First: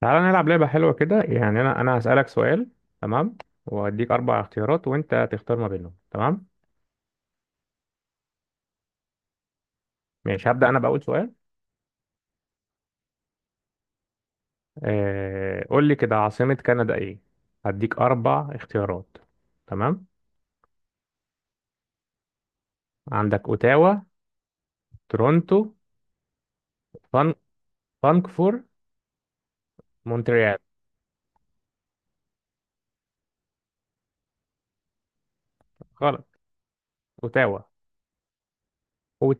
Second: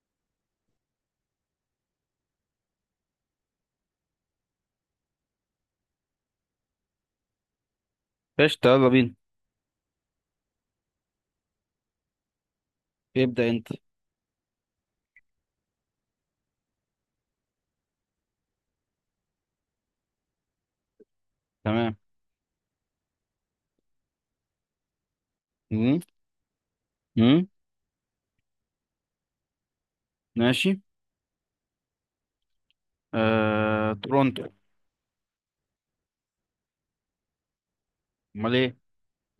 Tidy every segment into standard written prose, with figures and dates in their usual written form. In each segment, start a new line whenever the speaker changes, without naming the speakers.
تعالى نلعب لعبة حلوة كده يعني أنا هسألك سؤال. تمام. وأديك أربع اختيارات وأنت تختار ما بينهم. تمام.
قشطة، يلا بينا.
ماشي، هبدأ أنا بأول سؤال.
ابدأ انت.
قول لي كده، عاصمة كندا إيه؟ هديك أربع اختيارات. تمام.
تمام.
عندك أوتاوا، تورونتو،
مم.
فان...
مم.
فانكفور، مونتريال.
ماشي. تورونتو.
غلط. أوتاوا.
امال ايه؟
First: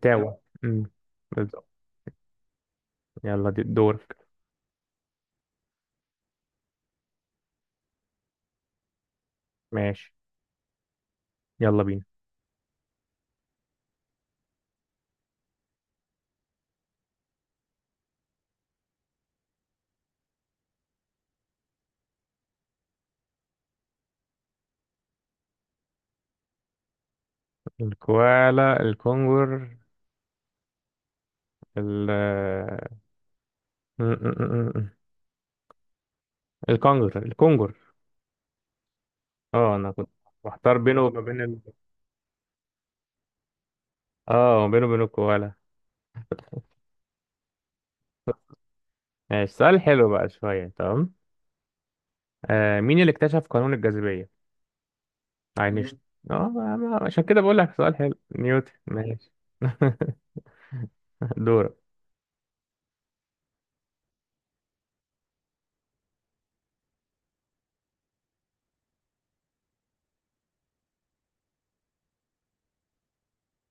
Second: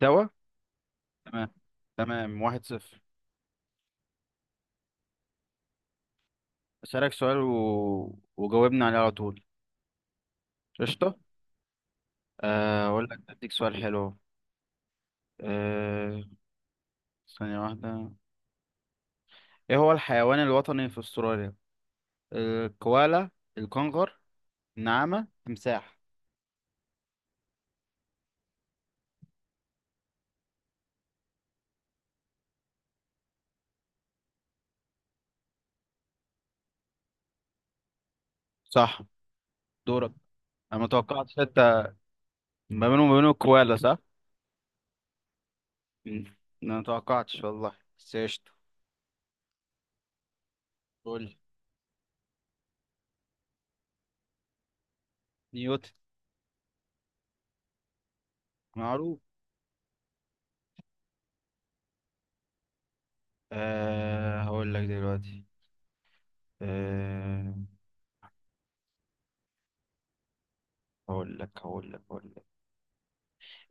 توا.
امم
تمام.
بالظبط.
تمام واحد صفر.
يلا دي دورك.
اسألك سؤال وجاوبني عليه على طول.
ماشي
قشطة.
يلا بينا.
اقول لك اديك سؤال حلو. آه... ثانية واحدة. ايه هو الحيوان الوطني في استراليا؟ الكوالا، الكنغر، النعامة، تمساح.
الكوالا، الكونغر، ال م- م- م- م- الكونغر.
صح.
اه انا كنت
دورك.
محتار
انا ما
بينه وما
توقعتش
بين ال...
حتى. ما بينهم وما بينه الكوالا صح؟
اه بينه وبين الكوالا.
مم. انا ما توقعتش والله، بس قشطة.
ماشي، سؤال حلو بقى شوية. تمام.
قول.
مين اللي اكتشف قانون الجاذبية؟
نيوتن
اينشتاين. عشان كده بقول لك سؤال حلو. نيوتن.
معروف.
ماشي. دورك.
أه هقول لك دلوقتي. أه. هقول لك.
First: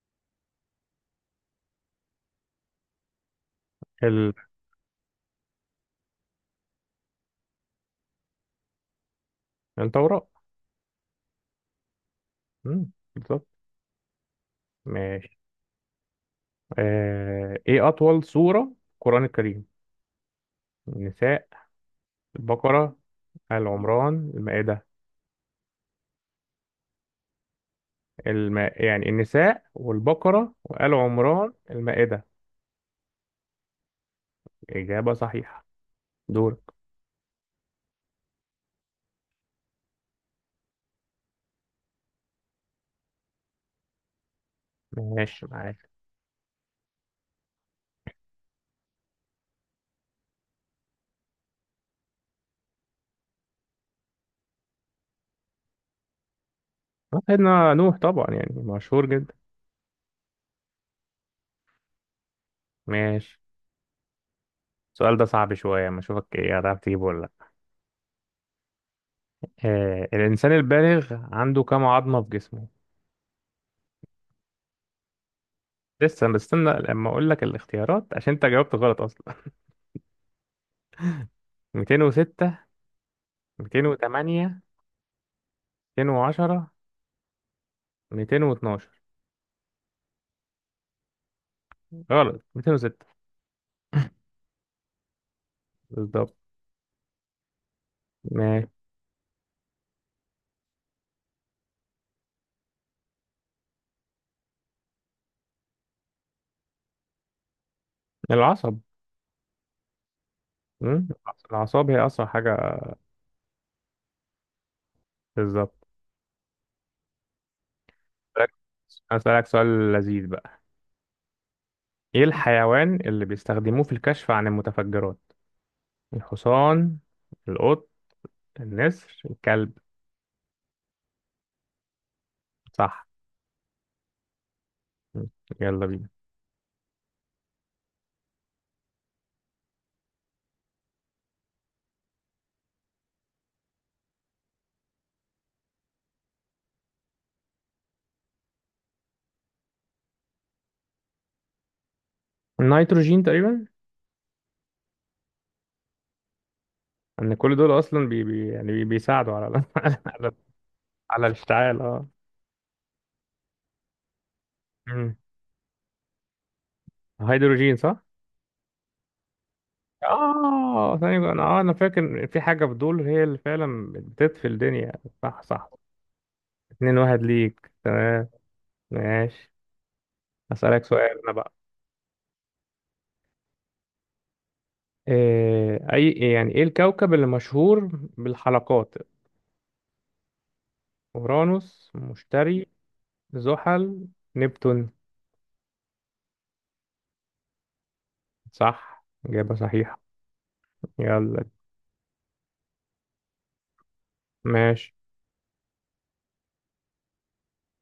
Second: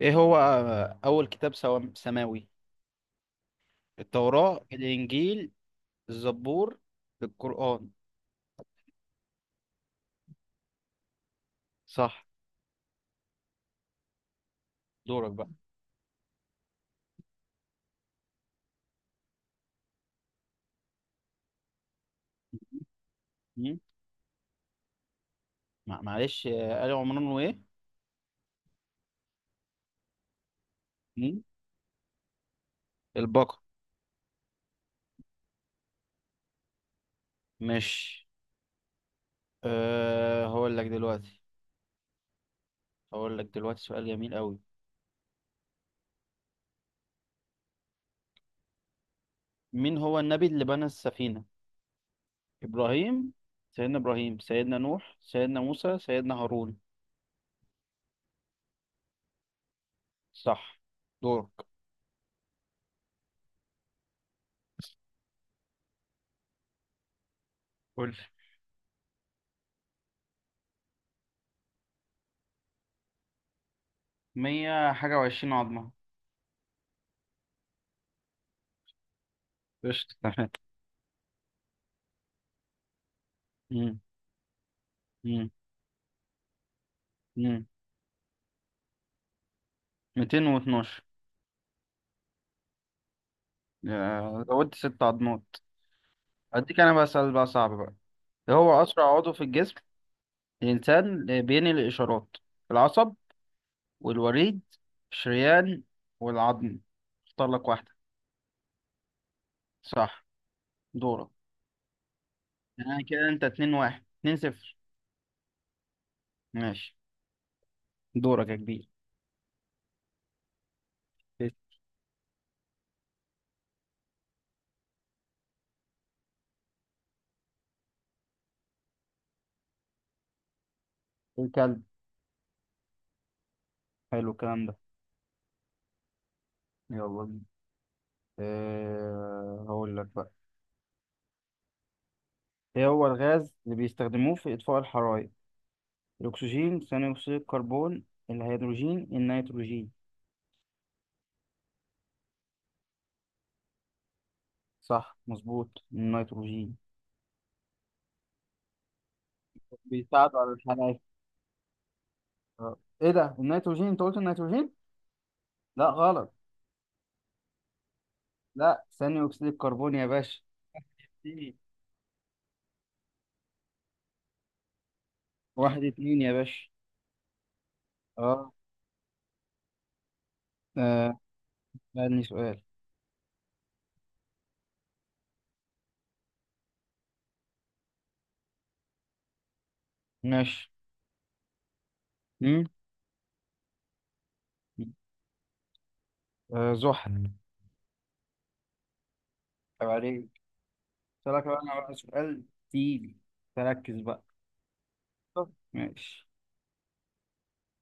ايه هو اول كتاب سماوي؟
ال...
التوراة، الانجيل، الزبور، القرآن.
التوراة.
صح.
بالظبط. ماشي.
دورك بقى.
ايه أطول سورة في القرآن الكريم؟ النساء، البقرة، آل
مم؟
عمران، المائدة.
معلش. آل عمران وايه؟
يعني النساء والبقرة وآل
مم؟
عمران المائدة.
البقرة.
إجابة صحيحة. دورك.
ماشي. أه هقول لك دلوقتي. هقول لك دلوقتي سؤال جميل قوي.
ماشي معاك.
مين هو النبي اللي بنى السفينة؟ ابراهيم، سيدنا ابراهيم، سيدنا نوح، سيدنا موسى، سيدنا هارون.
سيدنا نوح طبعا يعني مشهور جدا.
صح. دورك.
ماشي، السؤال ده صعب شوية، ما اشوفك ايه هتعرف تجيبه ولا لا.
قول لي.
الانسان البالغ عنده كم عظمة في جسمه؟
مية حاجة وعشرين عظمة.
لسه بستنى لما اقول لك الاختيارات، عشان انت جاوبت غلط اصلا.
قشطة تمام.
206،
مم.
208،
مم.
210،
مم.
212.
ميتين واتناشر.
غلط، 206.
زودت ست عظمات.
بالظبط.
أديك أنا بقى سؤال بقى صعب بقى. إيه
ماشي.
هو أسرع عضو في الجسم الإنسان بينقل الإشارات؟ العصب، والوريد، الشريان، والعظم. اختار لك واحدة.
العصب.
صح.
مم،
دورك.
الأعصاب هي أسرع حاجة.
يعني كده أنت اتنين واحد اتنين صفر.
بالظبط.
ماشي. دورك
أسألك
يا كبير.
أسألك سؤال لذيذ بقى. إيه الحيوان اللي بيستخدموه في الكشف عن المتفجرات؟ الحصان، القط، النسر، الكلب.
الكلب.
صح.
حلو الكلام ده.
م. يلا بينا.
يلا بينا. أه هقول لك. ايه هو الغاز اللي بيستخدموه في اطفاء الحرائق؟ الاكسجين، ثاني اكسيد الكربون، الهيدروجين، النيتروجين.
النيتروجين تقريبا.
صح مظبوط، النيتروجين.
ان كل دول اصلا بي بي يعني بي بيساعدوا على على على,
بيساعدوا على الحرق انا.
على الاشتعال اه
آه. ايه ده، النيتروجين؟ انت قلت النيتروجين.
مم.
لا غلط.
هيدروجين صح.
لا، ثاني اكسيد الكربون يا باشا.
اه ثانية، انا
إيه.
اه انا فاكر في حاجة في دول هي اللي فعلا بتطفي الدنيا. صح صح.
واحد اتنين يا باشا.
2-1 ليك. تمام.
اه.
ماشي. هسألك
آه،
سؤال انا بقى.
سألني سؤال.
إيه اي إيه يعني ايه الكوكب اللي مشهور بالحلقات؟
ماشي.
اورانوس،
مم؟
مشتري، زحل، نبتون.
آه، زحل.
صح، إجابة
طب
صحيحة.
عليك.
يلا.
سألك بقى انا بقى سؤال تقيل. تركز بقى.
ماشي.
طب، ماشي.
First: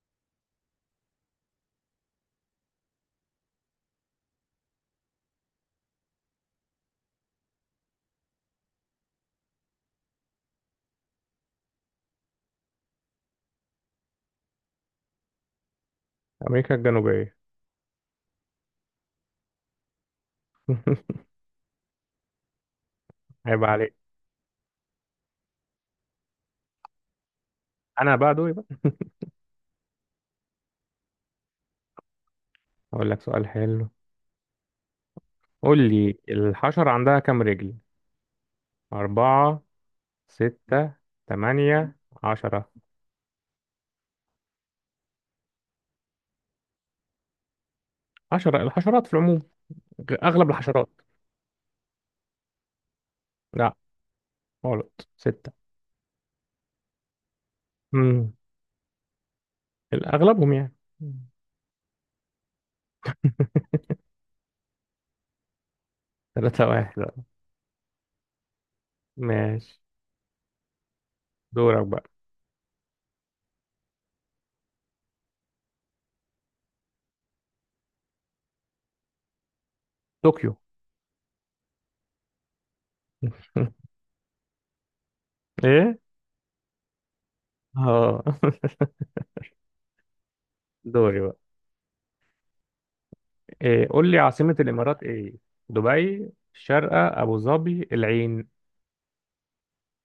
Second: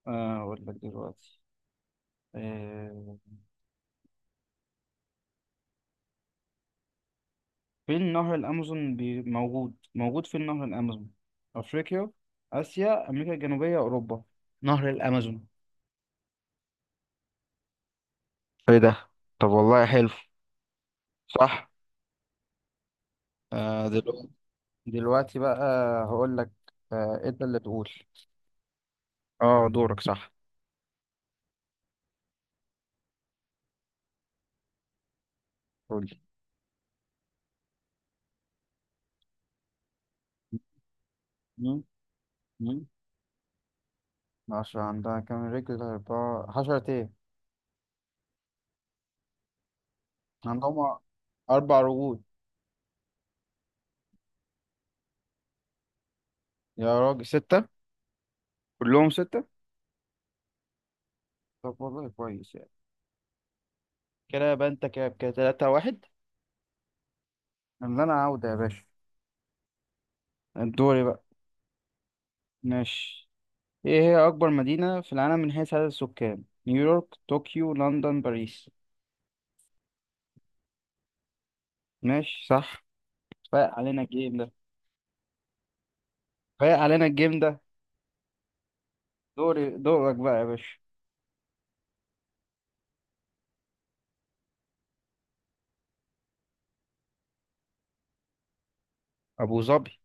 آه اقول لك دلوقتي. آه، في نهر الأمازون موجود في نهر الأمازون. أفريقيا، آسيا، أمريكا الجنوبية، أوروبا. نهر الأمازون.
أمريكا الجنوبية.
ايه ده، طب والله حلو. صح.
عيب عليك.
دلوقتي. دلوقتي بقى هقول لك. أنت اللي تقول.
أنا بقى دوري بقى.
اه دورك صح.
أقول لك سؤال حلو. قول لي،
قولي.
الحشرة عندها كام رجل؟ أربعة، ستة،
مم.
تمانية، 10.
مم. عشرة؟ عندها كام رجل؟ أربعة؟ حشرة إيه؟
عشرة، الحشرات في العموم، أغلب الحشرات.
عندهم أربع رجول.
لا، غلط، ستة.
يا راجل ستة؟
امم
كلهم ستة.
أغلبهم يعني. مم.
طب والله كويس يعني. كده يبقى أنت كده كده تلاتة واحد.
3-1.
اللي انا عاوده يا باشا.
ماشي.
دوري بقى.
دورك بقى.
ماشي. ايه هي اكبر مدينة في العالم من حيث عدد السكان؟ نيويورك، طوكيو، لندن، باريس.
طوكيو.
ماشي صح. فايق علينا الجيم ده.
إيه؟
فايق علينا الجيم ده
اه.
دورك بقى يا باشا.
دوري بقى. إيه قول لي، عاصمة الإمارات إيه؟ دبي، الشارقة، أبو ظبي، العين.
ابو ظبي.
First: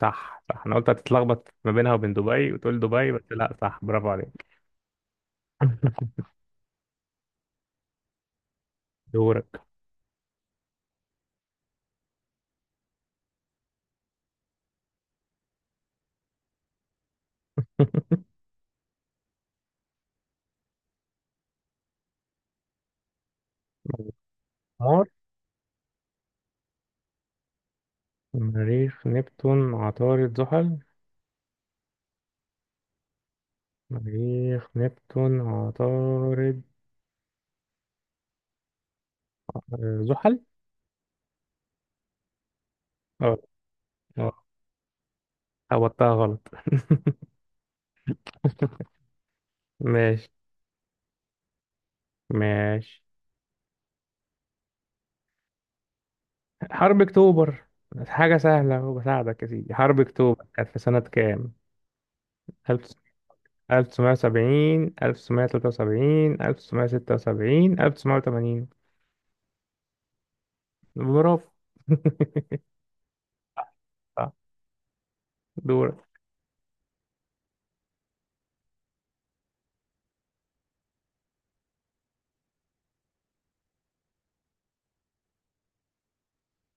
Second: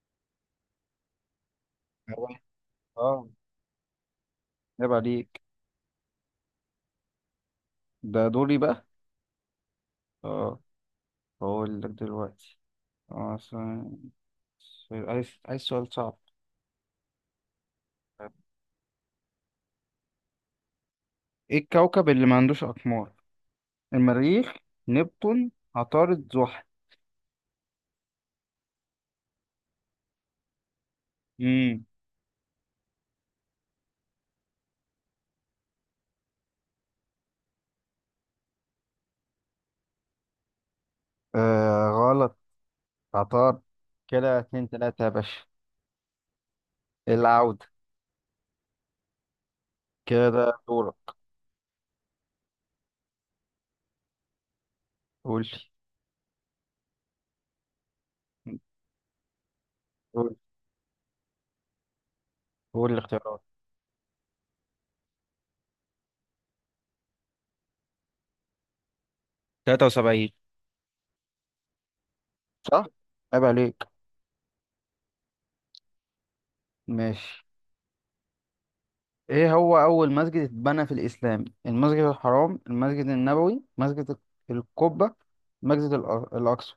صح صح، أنا قلت هتتلخبط ما بينها وبين
اه.
دبي وتقول دبي بس
آه،
لا، صح. برافو عليك.
عيب عليك. ده دوري بقى.
دورك.
اه بقول لك دلوقتي. اه عايز سؤال صعب. ايه الكوكب اللي ما عندوش اقمار؟ المريخ،
مار
نبتون، عطارد، زحل.
مريخ، نبتون، عطارد، زحل.
امم.
مريخ، نبتون، عطارد، زحل.
آه.
اه
عطار
اه
كده اتنين تلاتة يا باشا.
هبطتها غلط.
العودة.
ماشي.
كده دورك.
ماشي،
قول لي.
حرب أكتوبر. حاجة سهلة وبساعدك يا سيدي. حرب
قول،
أكتوبر كانت في سنة كام؟
قول الاختيارات.
1970، 1973، 1976، 1980.
73.
برافو.
صح؟ عيب عليك.
صح. دورك.
ماشي. ايه هو أول مسجد اتبنى في الإسلام؟ المسجد الحرام، المسجد النبوي، مسجد القبة، مسجد الأقصى.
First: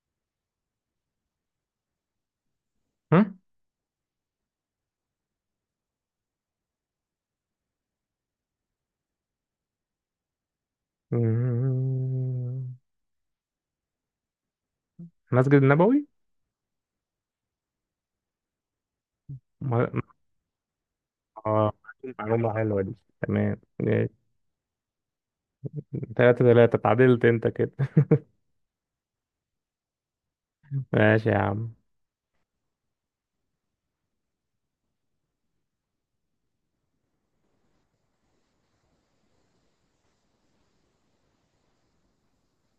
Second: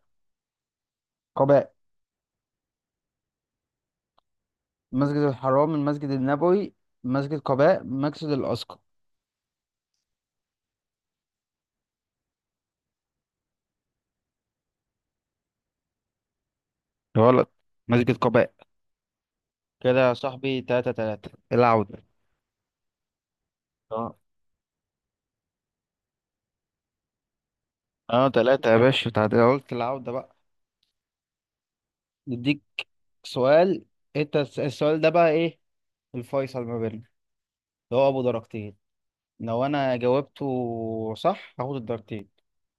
قباء.
هم؟
مسجد الحرام، المسجد النبوي، مسجد قباء، مسجد الأقصى.
مم. مسجد النبوي.
غلط. مسجد قباء. كده
م-
يا صاحبي تلاتة تلاتة،
اه
العودة.
معلومة حلوة دي. تمام.
اه.
3-3، اتعادلت انت كده.
اه تلاتة يا باشا تعادل، قلت العودة بقى.
ماشي يا عم.
نديك سؤال. انت السؤال ده بقى ايه؟ الفيصل ما بيننا اللي هو ابو درجتين. لو انا جاوبته صح هاخد الدرجتين.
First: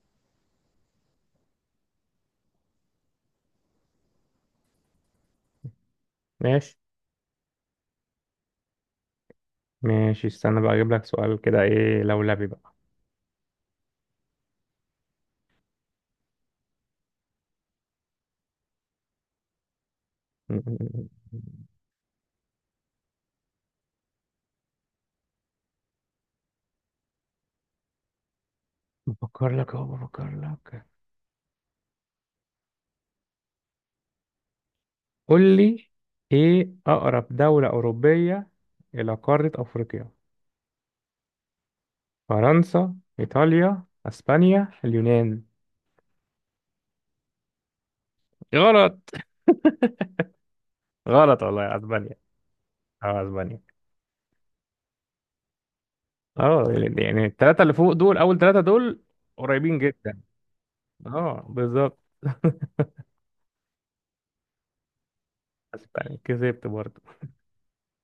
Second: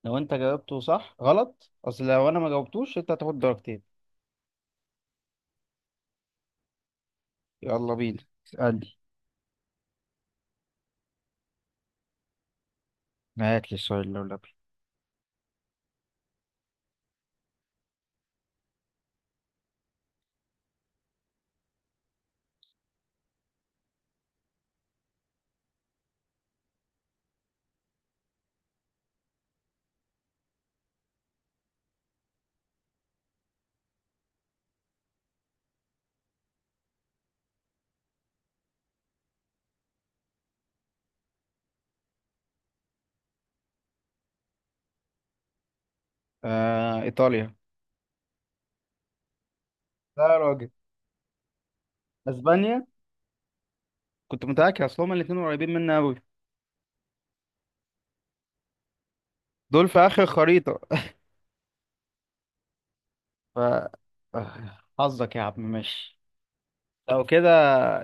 لو انت جاوبته صح غلط اصل لو انا ما جاوبتوش انت هتاخد درجتين.
ماشي،
يلا بينا اسألني.
ماشي، استنى بقى اجيب لك سؤال كده ايه لولبي بقى.
هات لي السؤال لو لبي.
بفكر لك اهو، بفكر لك. قول لي، ايه اقرب دولة اوروبية الى قارة افريقيا؟ فرنسا، إيطاليا، أسبانيا، اليونان.
آه ايطاليا.
غلط.
لا يا راجل.
غلط والله، أسبانيا.
اسبانيا.
اه أسبانيا.
كنت متأكد، اصل هما الاتنين قريبين مني قوي.
اه يعني التلاتة اللي فوق دول، أول تلاتة دول، قريبين
دول في
جدا.
اخر خريطة.
اه بالظبط.
ف حظك يا عم.
أسبانيا
ماشي.
كسبت برضه.
لو كده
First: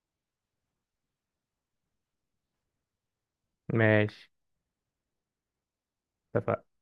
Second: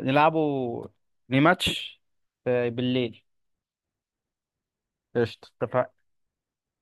نلعبوا ريماتش. بالليل.
ماشي.
قشطة اتفقنا.
اتفقنا.